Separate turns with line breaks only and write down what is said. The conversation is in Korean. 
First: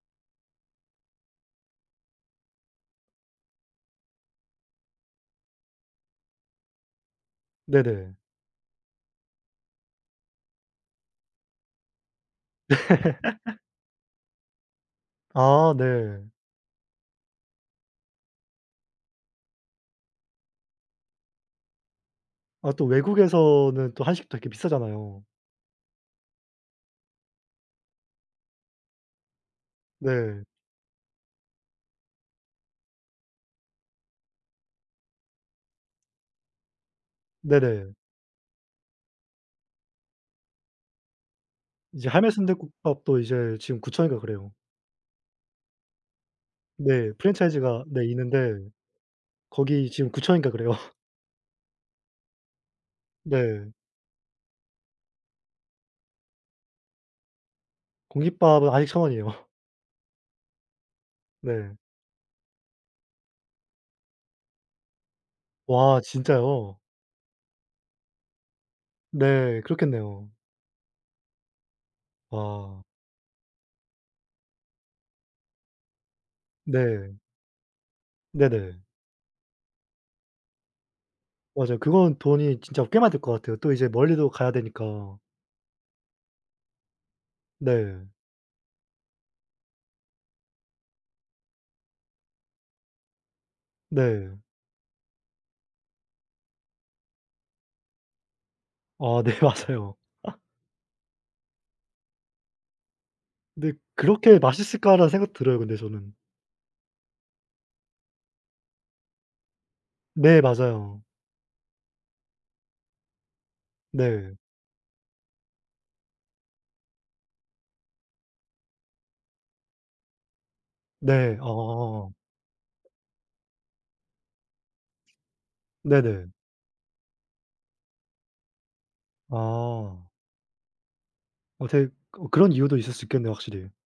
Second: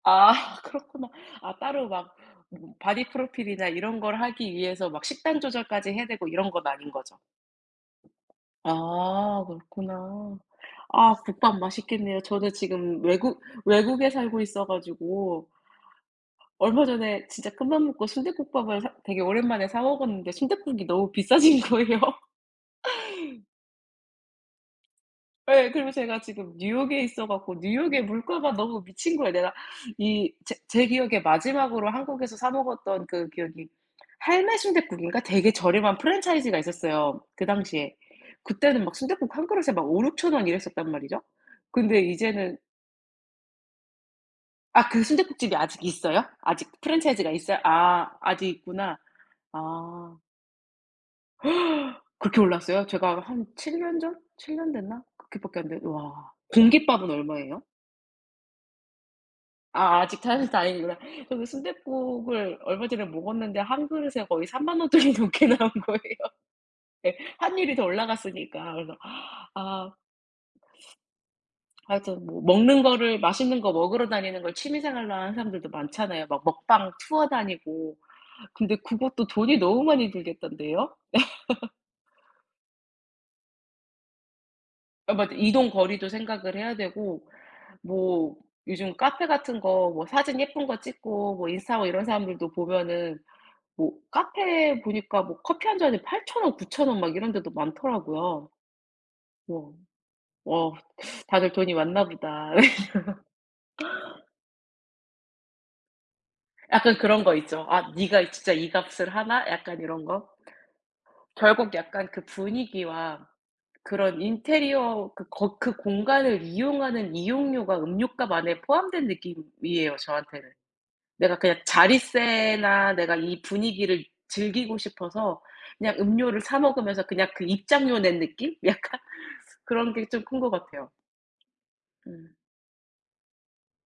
아 그렇구나. 아 따로 막 음 바디 프로필이나 이런 걸 하기 위해서 막 식단 조절까지 해야 되고 이런 건 아닌 거죠?
네네.
아 그렇구나. 아 국밥 맛있겠네요. 저는 지금 외국 외국에 살고 있어 가지고
아 네.
얼마 전에 진짜 큰맘 먹고 순대국밥을 사 되게 오랜만에 사 먹었는데 순댓국이 너무 비싸진 거예요.
아 또 외국에서는 또 한식 또 이렇게 비싸잖아요.
예. 그리고 제가 지금 뉴욕에 있어 갖고 뉴욕에 물가가 너무 미친 거야 내가 이
네.
제 제 기억에 마지막으로 한국에서 사 먹었던 그 기억이 할매순대국인가 되게 저렴한 프랜차이즈가 있었어요, 그
네네.
당시에. 그때는 막 순댓국 1 그릇에 막 5,000-6,000 원 이랬었단 말이죠. 근데
이제
이제는
할매순대국밥도 이제 지금 9,000 원인가 그래요.
아 그 순댓국집이 아직 있어요? 아직
네.
프랜차이즈가 있어요?
프랜차이즈가 네
아 아직
있는데
있구나.
거기 지금
아.
9,000 원인가 그래요.
그렇게 올랐어요? 제가 한
네.
7 년 전 7 년 됐나 그렇게밖에 안 됐 와 공깃밥은 얼마예요?
공깃밥은 아직 1,000 원이에요.
아 아직 [unintelligible] 다행이구나. 그리고
네.
순댓국을 얼마 전에 먹었는데 1 그릇에 거의 30,000 원 돈이 넘게 나온
와
거예요.
진짜요?
네. 환율이 더 올라갔으니까 그래서
네,
아
그렇겠네요.
하여튼 뭐 먹는
와.
거를 맛있는 거 먹으러 다니는 걸 취미 생활로 하는 사람들도 많잖아요, 막 먹방
네.
투어 다니고. 근데
네네.
그것도 돈이 너무 많이 들겠던데요?
맞아요. 그건 돈이 진짜 꽤 많이 들 것 같아요. 또 이제 멀리도 가야
아
되니까.
맞아. 이동 거리도 생각을 해야 되고
네.
뭐 요즘 카페 같은 거 뭐 사진 예쁜 거 찍고 뭐 인스타 하고 이런 사람들도 보면은 뭐
네.
카페에 보니까 뭐 커피 1 잔에 8,000 원 9,000 원 막 이런 데도 많더라고요.
아 네
뭐
맞아요.
어 다들 돈이 많나 보다.
그런데 그렇게 맛있을까라는 생각도 들어요, 근데 저는.
약간 그런 거 있죠. "아 네가 진짜 이 값을 하나?" 약간 이런 거.
네 맞아요.
결국 약간 그 분위기와 그런
네.
인테리어 그 거 그 공간을 이용하는 이용료가 음료값 안에 포함된 느낌이에요, 저한테는. 내가
네.
그냥
어.
자릿세나 내가 이 분위기를 즐기고 싶어서 그냥
네네.
음료를 사 먹으면서 그냥 그 입장료 낸 느낌? 약간 그런 게
아.
좀 큰 것 같아요.
어 되게 어
음.
그런 이유도 있을 수 있겠네요 확실히.